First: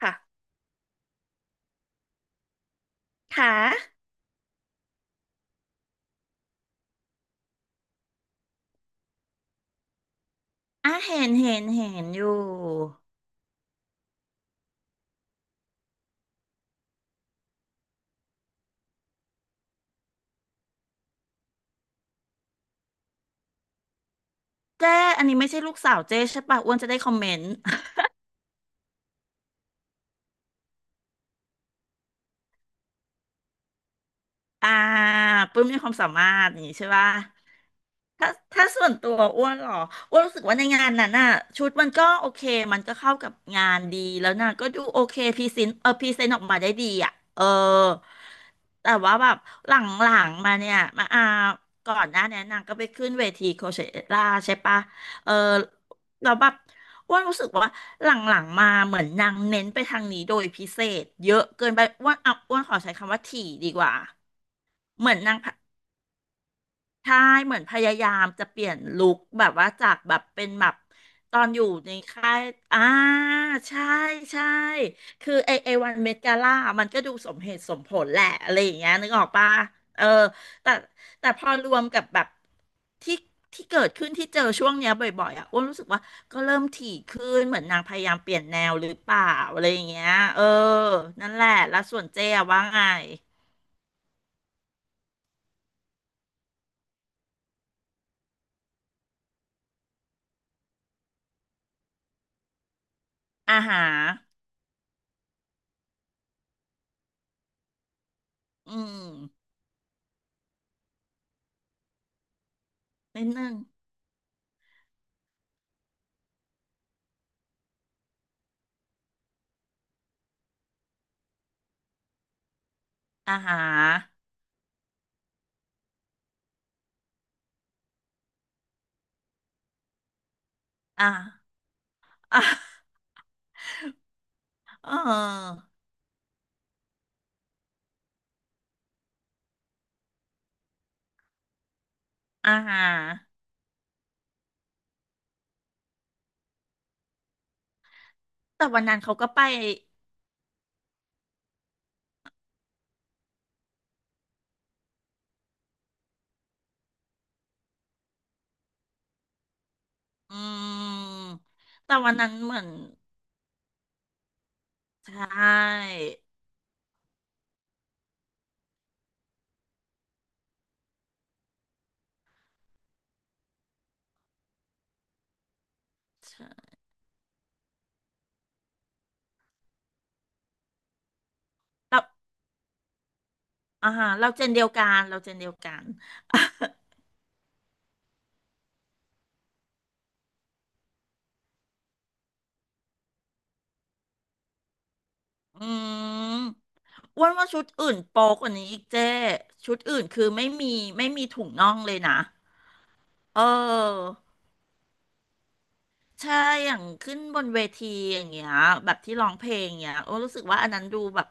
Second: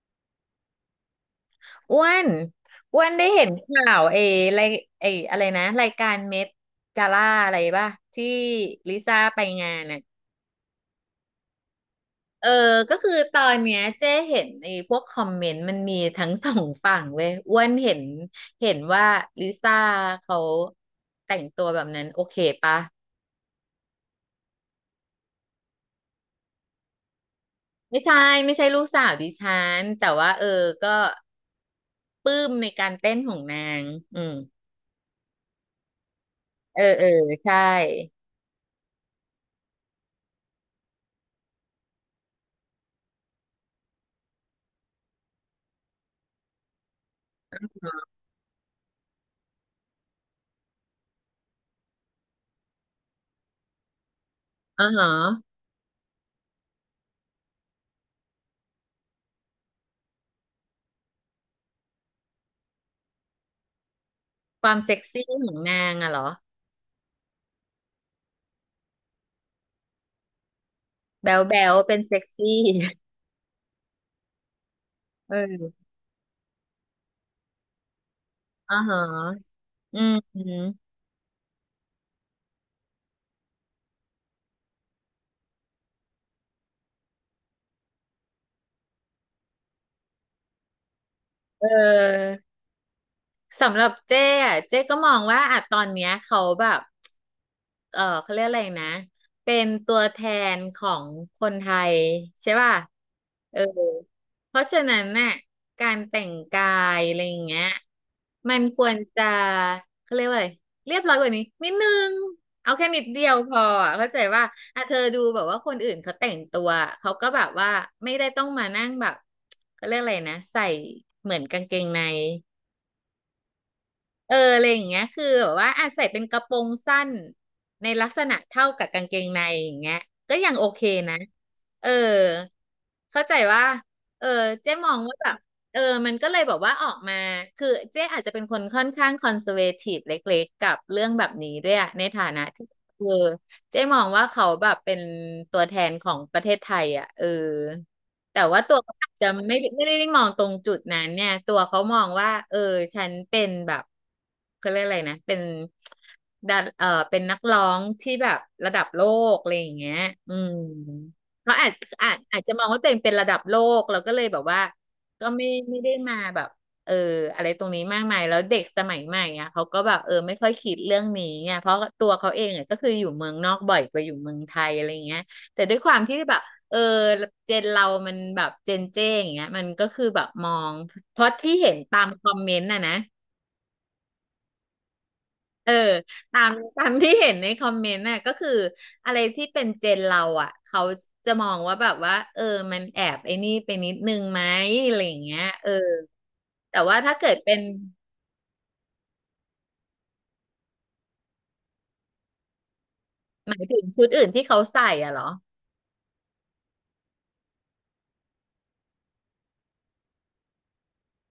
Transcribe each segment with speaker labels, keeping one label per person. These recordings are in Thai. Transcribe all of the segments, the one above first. Speaker 1: ค่ะ
Speaker 2: อ้วนอ้วนได้เห็น
Speaker 1: ค่ะ
Speaker 2: ข่าวเอไรเออะไรนะรายการเม็ดกาล่าอะไรป่ะที่ลิซ่าไปงานน่ะ
Speaker 1: อ่ะ เห็น อยู่
Speaker 2: เออก็คือตอนเนี้ยเจ๊เห็นไอ้พวกคอมเมนต์มันมีทั้งสองฝั่งเว้ยอ้วนเห็นเห็นว่าลิซ่าเขาแต่งตัวแบบนั้นโอเคปะ
Speaker 1: เจ้อันนี้ไม่ใช่ลูกสาวเจ้ใช่ปะอ้วนจะได้คอมเมนต์
Speaker 2: ไม่ใช่ ไม่ใช่ลูกสาวดิฉันแต่ว่าเออก็ปลื้มในการเต้นของนาง อืม
Speaker 1: อ่าปลื้มมีความสามารถอย่างนี้
Speaker 2: เออ
Speaker 1: ใช่
Speaker 2: เออ
Speaker 1: ปะ
Speaker 2: ใช่
Speaker 1: ถ้าส่วนตัวอ้วนเหรออ้วนรู้สึกว่าในงานนั้นน่ะชุดมันก็โอเคมันก็เข้ากับงานดีแล้วน่ะก็ดูโอเคพรีเซนต์พรีเซนต์ออกมาได้ดีอ่ะเออแต่ว่าแบบหลังๆมาเนี่ยมาอาก่อนหน้าเนี้นางก็ไปขึ้นเวทีโคเชล่าใช่ปะ
Speaker 2: อ๋อฮ
Speaker 1: เออ
Speaker 2: ะ
Speaker 1: เราแล้วแบบอ้วนรู้สึกว่าหลังๆมาเหมือนนางเน้นไปทางนี้โดยพิเศษเยอะเกินไปอ้วนอ่ะอ้วนขอใช้คำว่าถี่ดีกว่า
Speaker 2: ความเซ็ก
Speaker 1: เหมือน
Speaker 2: ซี่
Speaker 1: นาง
Speaker 2: ของนางอะเหรอ
Speaker 1: ใช่เหมือนพยายามจะเปลี่ยนลุคแบบว่าจากแบบเป็นแบบ
Speaker 2: แบ๋
Speaker 1: ตอ
Speaker 2: ว
Speaker 1: นอ
Speaker 2: แบ๊
Speaker 1: ยู่
Speaker 2: ว
Speaker 1: ใน
Speaker 2: เป็นเซ็ก
Speaker 1: ค่าย
Speaker 2: ซี่
Speaker 1: อ่าใช่ใช่คือ
Speaker 2: เอ
Speaker 1: ไอไอวั
Speaker 2: อ
Speaker 1: นเมกาล่ามันก็ดูสมเหตุสมผลแหละอะไรอ
Speaker 2: อ่า
Speaker 1: ย่างเงี้ย
Speaker 2: ฮะ
Speaker 1: นึกออกปะ
Speaker 2: อื
Speaker 1: เออ
Speaker 2: มอืม
Speaker 1: แต่แต่พอรวมกับแบบที่ที่เกิดขึ้นที่เจอช่วงเนี้ยบ่อยๆอ่ะอ้วนรู้สึกว่าก็เริ่มถี่ขึ้นเหมือนนางพยายามเปลี่ยนแนวหรือเปล่าอะไรอย่างเงี้ยเออนั่นแหละ
Speaker 2: เ
Speaker 1: แล้วส่วนเจ๊อะ
Speaker 2: ออ
Speaker 1: ว่าไง
Speaker 2: สำหรับเจ้อะเจ้ก็มองว่าอะตอนเนี้ยเขาแบบเขาเรียกอะไรนะเป็นตัวแทนของคนไทยใช่ป่ะ
Speaker 1: อา
Speaker 2: เออ
Speaker 1: หาร
Speaker 2: เพราะฉะนั้นน่ะการแต่งกายอะไรอย่างเงี้ยมัน
Speaker 1: อื
Speaker 2: ควร
Speaker 1: ม
Speaker 2: จะเขาเรียกว่าอะไรเรียบร้อยกว่านี้นิดนึงเอาแค่นิดเดี
Speaker 1: นิด
Speaker 2: ยว
Speaker 1: นึ
Speaker 2: พ
Speaker 1: ง
Speaker 2: ออะเข้าใจว่าอ่ะเธอดูแบบว่าคนอื่นเขาแต่งตัวเขาก็แบบว่าไม่ได้ต้องมานั่งแบบเขาเรียกอะไรนะใส่เหมือนกางเกงใน
Speaker 1: อ่าฮะ
Speaker 2: อะไรอย่างเงี้ยคือแบบว่าอาจใส่เป็นกระโปรงสั้นในลักษณะเท่ากับกางเกงในอย่างเงี้ยก็ยังโอเค
Speaker 1: อ่า
Speaker 2: นะเออ
Speaker 1: อ่า
Speaker 2: เข้าใจว่าเออเจ๊
Speaker 1: เ
Speaker 2: มองว่าแบบ
Speaker 1: ออ
Speaker 2: เออมันก็เลยบอกว่าออกมาคือเจ๊อาจจะเป็นคนค่อนข้างคอนเซอร์เวทีฟเล็กๆกับเรื่องแบบนี้ด้วยอะในฐานะ
Speaker 1: อ่า
Speaker 2: ที่
Speaker 1: ฮะ
Speaker 2: เออเจ๊มองว่าเขาแบบเป็นตัวแทนของประเทศไทยอ่ะเออ แต่ว่า
Speaker 1: แต่
Speaker 2: ตัว
Speaker 1: วัน
Speaker 2: เขา
Speaker 1: นั้น
Speaker 2: อาจ
Speaker 1: เขา
Speaker 2: จะ
Speaker 1: ก็ไป
Speaker 2: ไม่ได้มองตรงจุดนั้นเนี่ยตัวเขามองว่าเออฉันเป็นแบบเขาเรียกอะไรนะเป็นดันเป็นนักร้องที่แบบระดับโลกอะไรอย่างเงี้ยอื
Speaker 1: อื
Speaker 2: ม
Speaker 1: ม
Speaker 2: เขาอาจ
Speaker 1: แต่
Speaker 2: อา
Speaker 1: วัน
Speaker 2: จ
Speaker 1: นั้น
Speaker 2: อาจ
Speaker 1: เห
Speaker 2: จะ
Speaker 1: มื
Speaker 2: ม
Speaker 1: อ
Speaker 2: อ
Speaker 1: น
Speaker 2: งว่าตัวเองเป็นระดับโลกแล้วก็เลยแบบว่า
Speaker 1: ใช
Speaker 2: ก็ไม่
Speaker 1: ่
Speaker 2: ได้มาแบบเอออะไรตรงนี้มากมายแล้วเด็กสมัยใหม่อ่ะเขาก็แบบไม่ค่อยคิดเรื่องนี้ไงเพราะตัวเขาเองอ่ะก็คืออยู่เมืองนอกบ่อยกว่าอยู่เมืองไทยอะไรอย่างเงี้ยแต่ด้วยความที่แบบ
Speaker 1: ใช่
Speaker 2: เออเจนเรามันแบบเจนเจ้อย่างเงี้ยมันก็คือแบบมองเพราะที่เห็นตา
Speaker 1: เรา
Speaker 2: มคอมเมนต์น่ะนะ
Speaker 1: อ่าฮะเราเจนเดียว
Speaker 2: เอ
Speaker 1: กั
Speaker 2: อ
Speaker 1: น
Speaker 2: ตามตามที่เห็นในคอมเมนต์น่ะก็คืออะไรที่เป็นเจนเราอ่ะเขาจะมองว่าแบบว่าเออมันแอบไอ้นี่ไปนิดนึงไหมอะไรอย่างเงี้ย
Speaker 1: อื
Speaker 2: เออ
Speaker 1: ม
Speaker 2: แต่ว่าถ้า
Speaker 1: อ้วน
Speaker 2: เกิด
Speaker 1: ว่า
Speaker 2: เป็
Speaker 1: ชุ
Speaker 2: น
Speaker 1: ดอื่นโป๊กว่านี้อีกเจ้ชุดอื่นคือไม่มีถุงน่องเลยนะเ
Speaker 2: หมายถึงชุด
Speaker 1: ออ
Speaker 2: อื่นที่เขาใส่อะเหรอ
Speaker 1: ใช่อย่างขึ้นบนเวทีอย่างเงี้ยแบบที่ร้องเพลงเงี้ยโอ้รู้สึกว่าอันนั้นดูแบบ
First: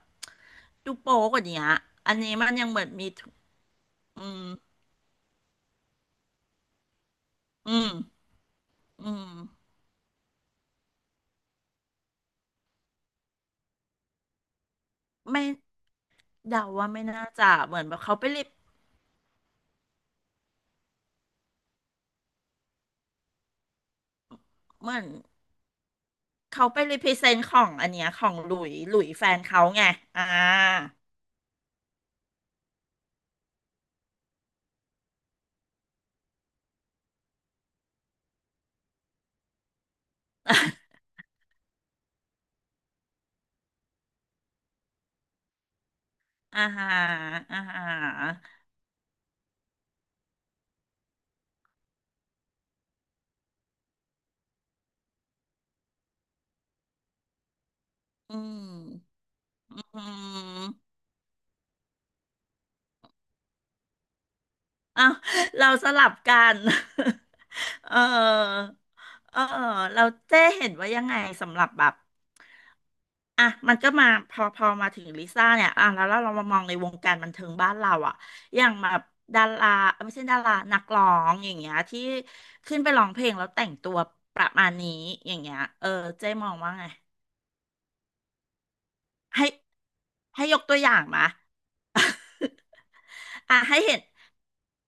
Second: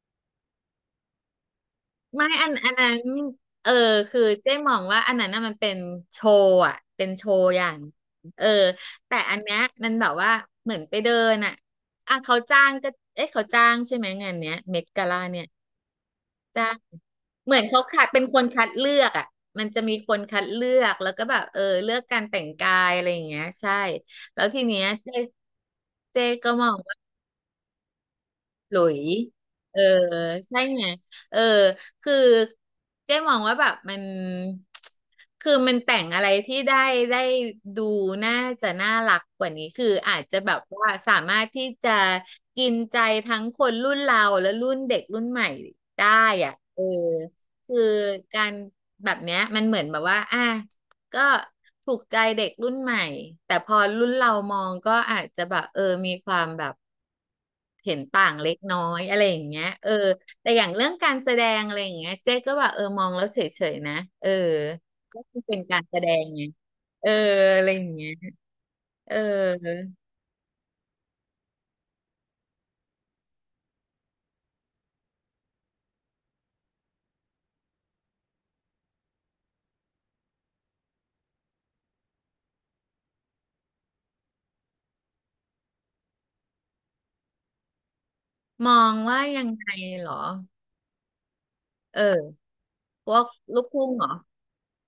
Speaker 1: ดูโป๊กว่านี้อะอัน
Speaker 2: ไม่
Speaker 1: นี้
Speaker 2: อั
Speaker 1: มั
Speaker 2: น
Speaker 1: นยัง
Speaker 2: อัน
Speaker 1: เหมือ
Speaker 2: นั้
Speaker 1: นมี
Speaker 2: นเออคือ
Speaker 1: อืม
Speaker 2: เจ๊มองว่าอันนั้นน่ะมันเป็นโชว์อ่ะเป็นโชว์อย่า
Speaker 1: อื
Speaker 2: ง
Speaker 1: ม
Speaker 2: เออ
Speaker 1: อื
Speaker 2: แต่
Speaker 1: ม
Speaker 2: อันเนี้ยมันแบบว่าเหมือนไปเดินอ่ะอ่ะเขาจ้างก็เอ๊ะเขาจ้างใช่ไหมงานเนี้ยเมดกาล่าเนี่
Speaker 1: ไม่
Speaker 2: ย
Speaker 1: เดา
Speaker 2: จ้าง
Speaker 1: ว่าไม่น่า
Speaker 2: เห
Speaker 1: จะ
Speaker 2: มือน
Speaker 1: เห
Speaker 2: เขา
Speaker 1: มือนแบบ
Speaker 2: คัด
Speaker 1: เขา
Speaker 2: เป็น
Speaker 1: ไป
Speaker 2: ค
Speaker 1: รี
Speaker 2: นคัดเลือกอ่ะมันจะมีคนคัดเลือกแล้วก็แบบเลือกการแต่งกายอะไรอย่างเงี้ยใช่แล้วทีเนี้ย
Speaker 1: เหมือน
Speaker 2: เจ๊ก็ม
Speaker 1: เขา
Speaker 2: อง
Speaker 1: ไปรีพรีเซนต์ของอันเนี้ยของ
Speaker 2: หลุ
Speaker 1: หลุ
Speaker 2: ย
Speaker 1: ยแฟนเขา
Speaker 2: เออ
Speaker 1: ไงอ่า
Speaker 2: ใช่ไงเออคือเจ๊มองว่าแบบมันคือมันแต่งอะไรที่ได้ดูน่าจะน่ารักกว่านี้คืออาจจะแบบว่าสามารถที่จะกินใจทั้งคนรุ่นเราและรุ่นเด็กรุ่นใหม่ได้อ่ะ
Speaker 1: อ่า
Speaker 2: เออ
Speaker 1: ฮะอ่าฮ
Speaker 2: คือ
Speaker 1: ะ
Speaker 2: การแบบเนี้ยมันเหมือนแบบว่าอ่ะก็ถูกใจเด็กรุ่นใหม่แต่พอรุ่นเรามองก็อาจจะแบบมีความแบบ เห็นต่า
Speaker 1: อื
Speaker 2: งเล็กน้อยอะ
Speaker 1: ม
Speaker 2: ไรอย่างเงี้ย
Speaker 1: อื
Speaker 2: เออแต่อย่างเรื่อ
Speaker 1: ม
Speaker 2: งการแสดงอะไรอย่างเงี้ยเจ๊ก็แบบมองแล้วเฉยๆนะเออ
Speaker 1: อ้าว
Speaker 2: ก็คือเป็น
Speaker 1: เรา
Speaker 2: การ
Speaker 1: ส
Speaker 2: แสด
Speaker 1: ลับ
Speaker 2: งไง
Speaker 1: กัน
Speaker 2: เอออะไรอ ย่าง
Speaker 1: เ
Speaker 2: เงี้ย
Speaker 1: ออ
Speaker 2: เออ
Speaker 1: เออเราเจ้เห็นว่ายังไงสำหรับแบบ อ่ะมันก็มาพอมาถึงลิซ่าเนี่ยอ่ะแล้วเรามามองในวงการบันเทิงบ้านเราอ่ะอย่างแบบดาราเอ้ยไม่ใช่ดารานักร้องอย่างเงี้ยที่ขึ้นไปร้องเพลงแล้วแต่งตัวประมาณนี้อย่างเงี้ยเออเจ๊มองว่าไง
Speaker 2: มองว่ายั
Speaker 1: ให้
Speaker 2: งไงเหรอ
Speaker 1: ให้ยกตัวอย่างมา
Speaker 2: เออพวก
Speaker 1: อ่ะ
Speaker 2: ลูก
Speaker 1: ให้
Speaker 2: ทุ่ง
Speaker 1: เห็น
Speaker 2: เหรอ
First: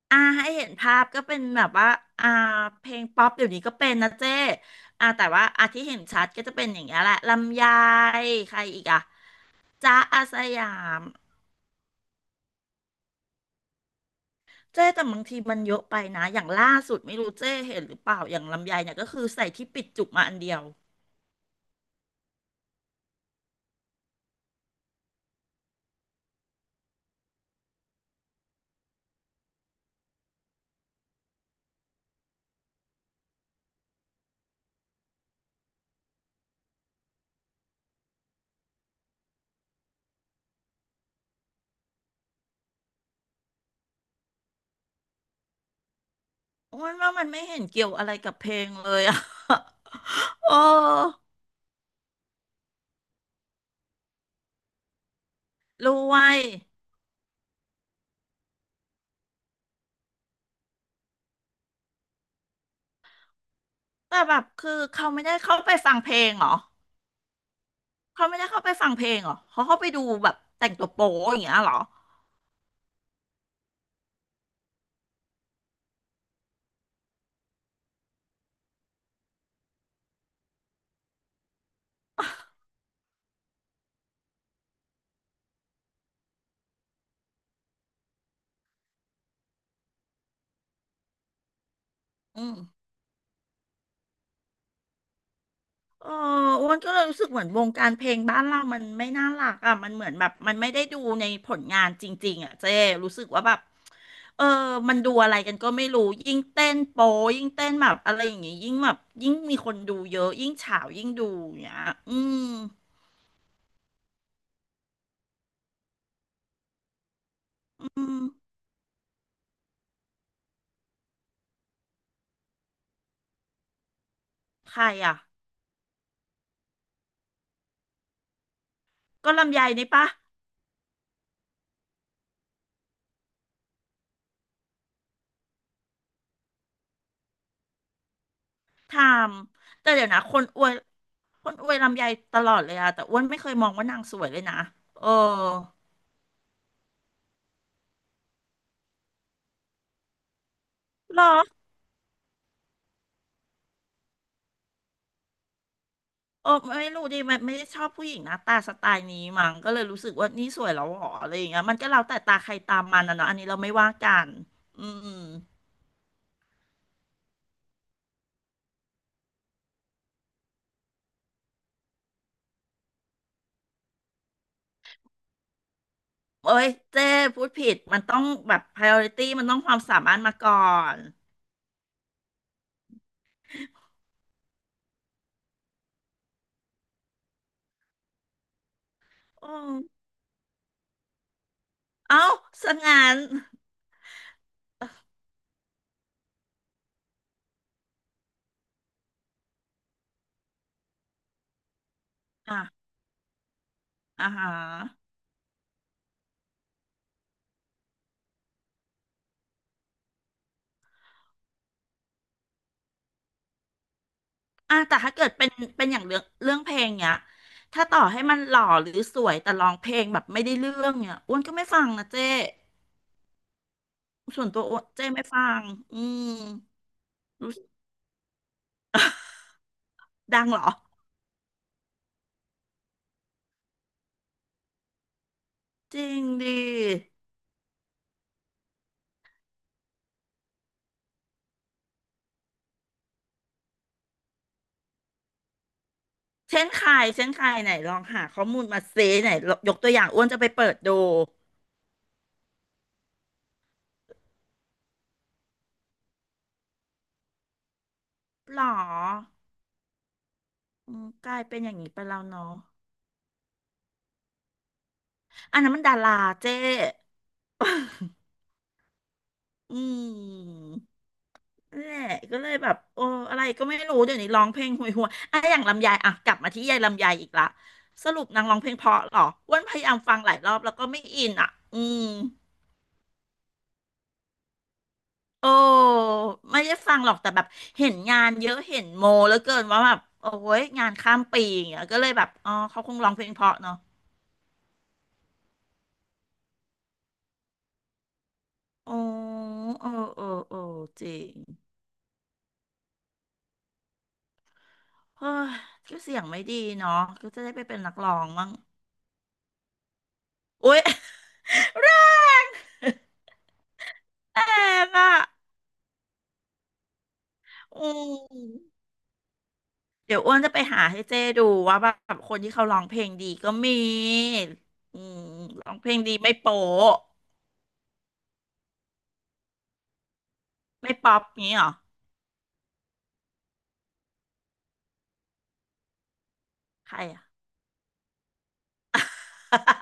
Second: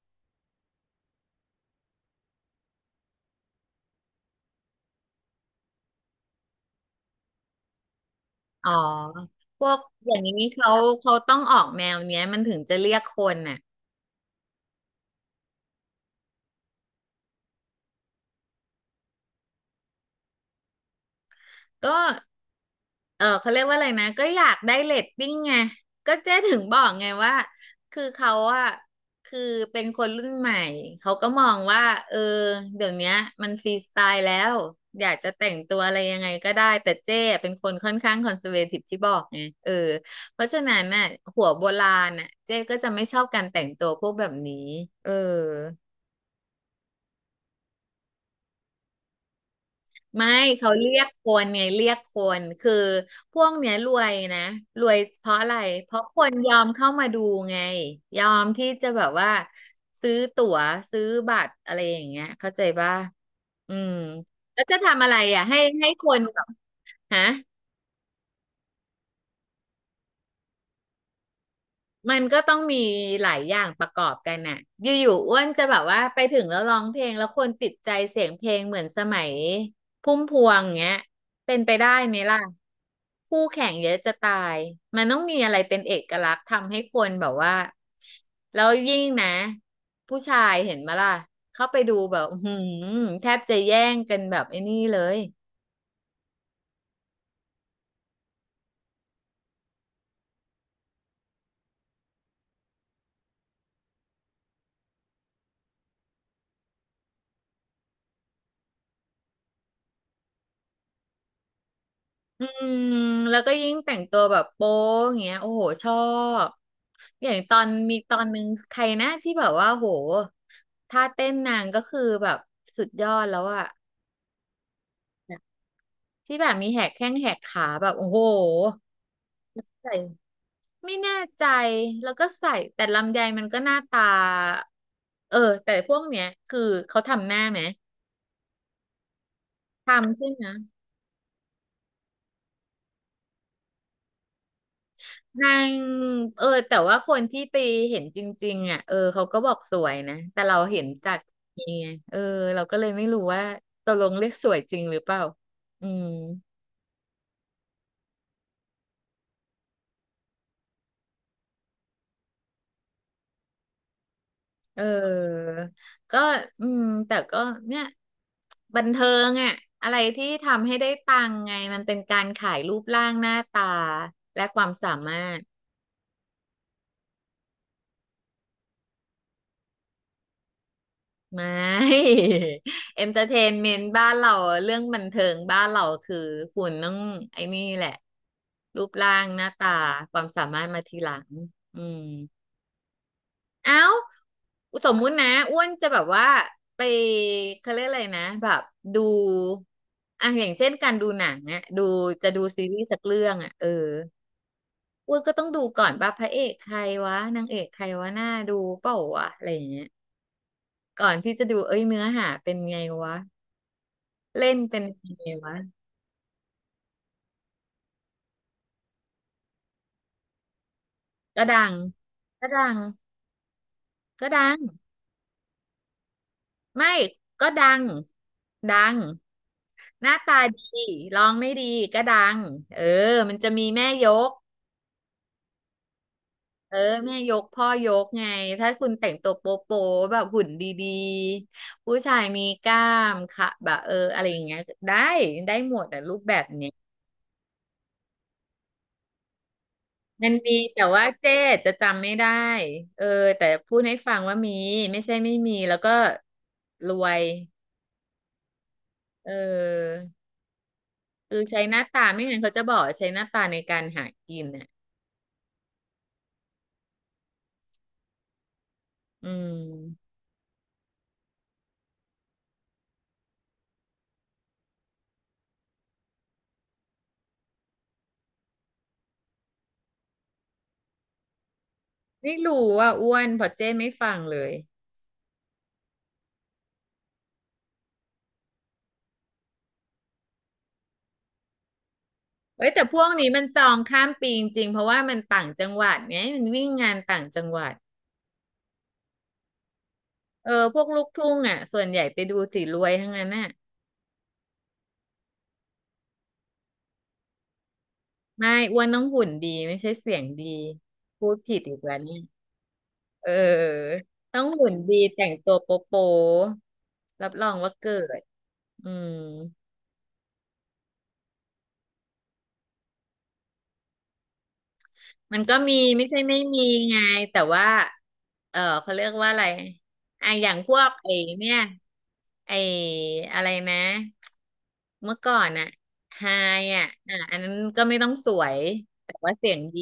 Speaker 1: อ่ะให้เห็นภาพก็เป็นแบบว่าอ่าเพลงป๊อปเดี๋ยวนี้ก็เป็นนะเจ้อ่ะแต่ว่าอ่ะที่เห็นชัดก็จะเป็นอย่างเงี้ยแหละลำไยใคร
Speaker 2: อ๋อ
Speaker 1: อีกอ่ะ
Speaker 2: พวก
Speaker 1: จ๊ะ
Speaker 2: อย่า
Speaker 1: อา
Speaker 2: งนี้
Speaker 1: สยา
Speaker 2: เขา
Speaker 1: ม
Speaker 2: เขาต้องออกแนวเนี้ยมันถึงจะเรียกคนน่ะ
Speaker 1: เจ๊แต่บางทีมันเยอะไปนะอย่างล่าสุดไม่รู้เจ๊เห็นหรือเปล่าอย่างลำไยเนี่ยก็คือใส่ที่ปิดจุกมาอันเดียว
Speaker 2: ก็ เออเขาเรียกว่าอะไรนะก็อยากได้เรตติ้งไงก็เจ๊ถึงบอกไงว่าคือเขาอะคือเป็นคนรุ่นใหม่เขาก็มองว่าเออเดี๋ยวเนี้ยมันฟรีสไตล์แล้วอยากจะแต่งตัวอะไรยังไงก็ได้แต่เจ๊เป็นคนค่อนข้างคอนเซอร์เวทีฟที่บอกไงเออเพราะฉะนั้นน่ะหัวโบราณน่ะเจ๊ก็จะไม่ชอบการแต่งตัวพวกแบบนี้เออ
Speaker 1: โอ้ยว่ามันไม่เห็นเกี่ยวอะไรกับเพลงเลยอะ
Speaker 2: ไม่
Speaker 1: โอ้
Speaker 2: เขาเรียกคนไงเรียกคือพวกเนี้ยรวยนะรวยเพราะอะไร
Speaker 1: ร
Speaker 2: เพราะ
Speaker 1: ว
Speaker 2: คน
Speaker 1: ย
Speaker 2: ยอมเข้ามาดูไงยอมที่จะแบบว่าซื้อตั๋วซื้อบัตรอะไรอย่างเงี้ยเข้าใจป่ะอืม
Speaker 1: แต่แบบ
Speaker 2: แล้ว
Speaker 1: คือ
Speaker 2: จะทำ
Speaker 1: เขา
Speaker 2: อะไร
Speaker 1: ไม่ได้
Speaker 2: อ่ะ
Speaker 1: เข้า
Speaker 2: ให้
Speaker 1: ไป
Speaker 2: ให้
Speaker 1: ฟัง
Speaker 2: ค
Speaker 1: เพล
Speaker 2: น
Speaker 1: ง
Speaker 2: แบ
Speaker 1: เหร
Speaker 2: บ
Speaker 1: อ
Speaker 2: ฮะ
Speaker 1: เขาไม่ได้เข้าไปฟังเพลงเหรอเขาเข้าไปดูแบบแต่งตัวโป๊อย่างเงี้ยเหรอ
Speaker 2: มันก็ต้องมีหลายอย่างประกอบกันน่ะอยู่ๆอ้วนจะแบบว่าไปถึงแล้วร้องเพลงแล้วคนติดใจเสียงเพลงเหมือนสมัยพุ่มพวงเงี้ย เป็นไปได้ไหมล่ะคู่แข่งเยอะจะตาย มันต้องมีอะไรเป็นเอกลักษณ์ทำให้คนแบบว่าแล้วยิ่งนะผู้ชายเห็นมาล่ะเข้าไปดูแบบอื้อ
Speaker 1: อื
Speaker 2: หื
Speaker 1: ม
Speaker 2: มแทบจะแย่งกันแบบไอ้นี่เลย
Speaker 1: เอออ้วนก็เลยรู้สึกเหมือนวงการเพลงบ้านเรามันไม่น่ารักอ่ะมันเหมือนแบบมันไม่ได้ดูในผลงานจริงๆอ่ะเจ๊รู้สึกว่าแบบ เออ มันดูอะไรกันก็ไม่รู้ ยิ่งเต้นโป๊ยิ่งเต้นแบบอะไรอย่างงี้ยิ่งแบบยิ่งมีคนดูเยอะ ยิ่งฉาวยิ่งดูอย่างเงี้ยอืม
Speaker 2: อืมแล้วก็ยิ่งแต่งตัวแบบโป๊อย่างเงี้ยโอ้โหชอบอย่างตอน
Speaker 1: อื
Speaker 2: มีต
Speaker 1: ม
Speaker 2: อนนึงใครนะที่แบบว่าโหท่าเต้นนางก็คือแบบสุดยอดแล้วอะ
Speaker 1: ใครอ่ะ
Speaker 2: ที่แบบมีแหกแข้งแหกขาแบบโอ้โห
Speaker 1: ก็ลำไยนี่
Speaker 2: ใส่
Speaker 1: ปะ
Speaker 2: ไม่แน่ใจแล้วก็ใส่แต่ลำไยมันก็หน้าตาเออแต่พวกเนี้ยคือเขาทำหน้าไหม
Speaker 1: ทามแต่เดี๋ยว
Speaker 2: ทำ
Speaker 1: นะ
Speaker 2: ใช่ไหม
Speaker 1: คนอวยลำไยตลอดเลยอะแต่อ้วนไม่เคยมองว่านางสวยเลยนะ เออ
Speaker 2: นางเออแต่ว่าคนที่ไปเห็นจริงๆอ่ะเออเขาก็บอกสวยนะแต่เราเห็นจา
Speaker 1: เห
Speaker 2: ก
Speaker 1: รอ
Speaker 2: นี่ไงเออเราก็เลยไม่รู้ว่าตกลงเรียกสวยจริงหรือเปล่าอืม
Speaker 1: เออไม่รู้ดิไม่ได้ชอบผู้หญิงหน้าตาสไตล์นี้มั้งก็เลยรู้สึกว่านี่สวยแล้วเหรออะไรอย่างเงี้ยมันก็แล้วแต่ตาใครตามมันนะเนาะอันนี้เราไม่ว่ากัน
Speaker 2: เอ
Speaker 1: อืม
Speaker 2: อก็อืมแต่ก็เนี่ยบันเทิงอ่ะอะไรที่ทำให้ได้ตังค์ไงมันเป็นการขายรูปร่างหน้าตาและความสามารถ
Speaker 1: เอ้ยเจ้พูดผิดมันต้องแบบ priority มันต้องความสามารถมาก่อน
Speaker 2: ไม่ เอนเตอร์เทนเมนต์บ้านเราเรื่องบันเทิงบ้านเราคือคุณต้องไอ้นี่แหละรูปร่างหน้า
Speaker 1: อื
Speaker 2: ตา
Speaker 1: ม
Speaker 2: ความสามารถมาทีหลังอืม
Speaker 1: เอ้าสังงาน
Speaker 2: เอ้าสมมุตินะอ้วนจะแบบว่าไปเขาเรียกอะไรนะแบบดูอ่ะอย่างเช่นการดูหนังอะดูจะดูซีรี
Speaker 1: อ่ะ
Speaker 2: ส์สักเรื่องอะเออ
Speaker 1: อ่าฮะ
Speaker 2: อ้วนก็ต้องดูก่อนว่าพระเอกใครวะนางเอกใครวะหน้าดูเปล่าวะอะไรอย่างเงี้ยก่อนที่จะดูเอ้ยเนื้อหาเป็นไงวะ เล่น
Speaker 1: อ่ะ
Speaker 2: เป็น
Speaker 1: แต่ถ้า
Speaker 2: ยัง
Speaker 1: เกิ
Speaker 2: ไง
Speaker 1: ดเป็น
Speaker 2: วะ
Speaker 1: อย่างเรื่องเพลงเนี้ยถ้าต่อให้มันหล่อหรือสวยแต่ร้องเพลงแบบไม่ได้เรื่องเนี้ยอ้ว
Speaker 2: ก็
Speaker 1: นก็
Speaker 2: ดั
Speaker 1: ไม่
Speaker 2: ง
Speaker 1: ฟังนะเจ้
Speaker 2: ก็ดังก็ดั
Speaker 1: ส่วน
Speaker 2: ง
Speaker 1: ตัวอ้วนเจ้ไม่ฟังอืม
Speaker 2: ไม่ก็
Speaker 1: รู้สึก
Speaker 2: ดังดัง หน้าตา
Speaker 1: ดังเหร
Speaker 2: ดี
Speaker 1: อ
Speaker 2: ร้องไม่ดีก็ดังเออมันจะมีแม่ยก
Speaker 1: จริงดิ
Speaker 2: เออแม่ยกพ่อยกไง ถ้าคุณแต่งตัวโป๊โปแบบหุ่นดีๆ ผู้ชายมีกล้ามค่ะแบบเอออะไรอย่างเงี้ยได้ได้หมดอะรูปแบบเนี้ย
Speaker 1: เช่นใครไหนลองหาข้อมูลมาเซไหนยกตัวอย่างอ้ว
Speaker 2: มั
Speaker 1: น
Speaker 2: น
Speaker 1: จะไป
Speaker 2: มี
Speaker 1: เปิด
Speaker 2: แต่
Speaker 1: ดู
Speaker 2: ว่าเจ๊จะจำไม่ได้เออแต่พูดให้ฟังว่ามีไม่ใช่ไม่มีแล้วก็รวย
Speaker 1: หรอ
Speaker 2: เออ
Speaker 1: อืมก
Speaker 2: คื
Speaker 1: ลา
Speaker 2: อ
Speaker 1: ยเป็น
Speaker 2: ใช้
Speaker 1: อ
Speaker 2: ห
Speaker 1: ย่าง
Speaker 2: น้า
Speaker 1: นี้ไป
Speaker 2: ตา
Speaker 1: แล้ว
Speaker 2: ไม่งั้น
Speaker 1: เนาะ
Speaker 2: เขาจะบอกว่าใช้หน้าตาในการหากินอ่ะ
Speaker 1: อันนั้นมันดาราเจ้
Speaker 2: อื
Speaker 1: อื
Speaker 2: ม
Speaker 1: มนั่นแหละก็เลยแบบโอ้อะไรก็ไม่รู้เดี๋ยวนี้ร้องเพลงห่วยอ่ะอย่างลำไยอ่ะกลับมาที่ยายลำไยอีกละสรุปนางร้องเพลงเพราะเหรออ้วนพยายามฟังหลายรอบแล้วก็ไม่อินอ่ะอืม
Speaker 2: ไม่รู้ว่าอ้วนเพอเจ้ไม่ฟังเลย
Speaker 1: โอ้ไม่ได้ฟังหรอกแต่แบบเห็นงานเยอะเห็นโมแล้วเกินว่าแบบโอ้ยงานข้ามปีอย่างเงี้ยก็เลยแบบอ๋อ
Speaker 2: เอ้ย
Speaker 1: เขา
Speaker 2: แต่
Speaker 1: ค
Speaker 2: พ
Speaker 1: ง
Speaker 2: ว
Speaker 1: ร้
Speaker 2: ก
Speaker 1: องเพล
Speaker 2: นี้
Speaker 1: งเพ
Speaker 2: มัน
Speaker 1: ราะ
Speaker 2: จอ
Speaker 1: เนาะ
Speaker 2: งข้ามปีจริงๆเพราะว่ามันต่างจังหวัดไงมันวิ่งงานต่างจังหวัด
Speaker 1: โอ้เออเออ
Speaker 2: เอ
Speaker 1: เออ
Speaker 2: อพวกลู
Speaker 1: จ
Speaker 2: ก
Speaker 1: ริ
Speaker 2: ทุ่
Speaker 1: ง
Speaker 2: งอ่ะส่วนใหญ่ไปดูสีรวยทั้งนั้นน่ะ
Speaker 1: เฮ้ยก็เสียงไม่ดีเนาะก็จะได้ไปเป็นนักร้องมั้
Speaker 2: ไม่
Speaker 1: ง
Speaker 2: อ้วนต้องหุ่นดีไม่ใช่เสียงดี
Speaker 1: อุ๊ย
Speaker 2: พูดผิดอีก
Speaker 1: แร
Speaker 2: แล้วเนี่ยเออต้องหุ่น
Speaker 1: ง
Speaker 2: ดี
Speaker 1: อ่ะ
Speaker 2: แต่งตัวโป๊ะๆรับรองว่า
Speaker 1: อื
Speaker 2: เกิด
Speaker 1: ม
Speaker 2: อืม
Speaker 1: เดี๋ยวอ้วนจะไปหาให้เจ้ดูว่าแบบคนที่เขาร้องเพลงดีก็มีอืม
Speaker 2: มันก็
Speaker 1: ร้อ
Speaker 2: มี
Speaker 1: งเพลง
Speaker 2: ไม่
Speaker 1: ดี
Speaker 2: ใช่
Speaker 1: ไม่
Speaker 2: ไม่
Speaker 1: โป๊
Speaker 2: มี
Speaker 1: ะ
Speaker 2: ไงแต่ว่าเออเขาเรียกว่าอะไรไอะอย่างพวก
Speaker 1: ไม่
Speaker 2: ไอ
Speaker 1: ป๊อป
Speaker 2: เนี่
Speaker 1: งี้
Speaker 2: ย
Speaker 1: เหรอ
Speaker 2: ไออะไรนะเมื่อก่อนอะไฮอะ
Speaker 1: ใคร
Speaker 2: อ่ะ
Speaker 1: อ่ะ
Speaker 2: อันนั้นก็ไม่ต้องสวยแต่ว่าเสียงดี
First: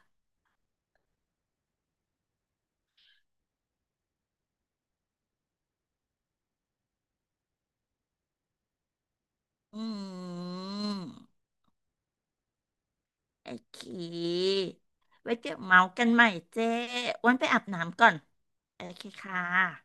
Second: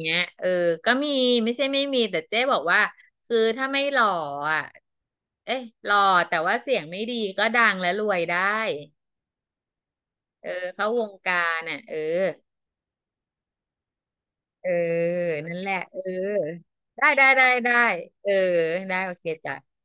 Speaker 2: เงี้ย เออก็มีไม่ใช่ไม่มีแต่เจ๊บอกว่าคือถ้าไม่หล่ออะเอ๊ะหล่อแต่ว่าเสียงไม่ดีก็ดังและรวยได้
Speaker 1: อื
Speaker 2: เออเข้าวงกา
Speaker 1: ม
Speaker 2: รน่ะเออ
Speaker 1: โอเค
Speaker 2: เออ
Speaker 1: ไว้เดี๋
Speaker 2: นั่
Speaker 1: ย
Speaker 2: น
Speaker 1: ว
Speaker 2: แหละ
Speaker 1: เมาส์
Speaker 2: เออ
Speaker 1: กันใหม่เจ้
Speaker 2: ได้ได้
Speaker 1: อ้วน
Speaker 2: ได้
Speaker 1: ไปอาบ
Speaker 2: ได้
Speaker 1: น้ำก่อน
Speaker 2: เออ
Speaker 1: โอ
Speaker 2: ได้
Speaker 1: เค
Speaker 2: โอเค
Speaker 1: ค่ะ
Speaker 2: จ้ะ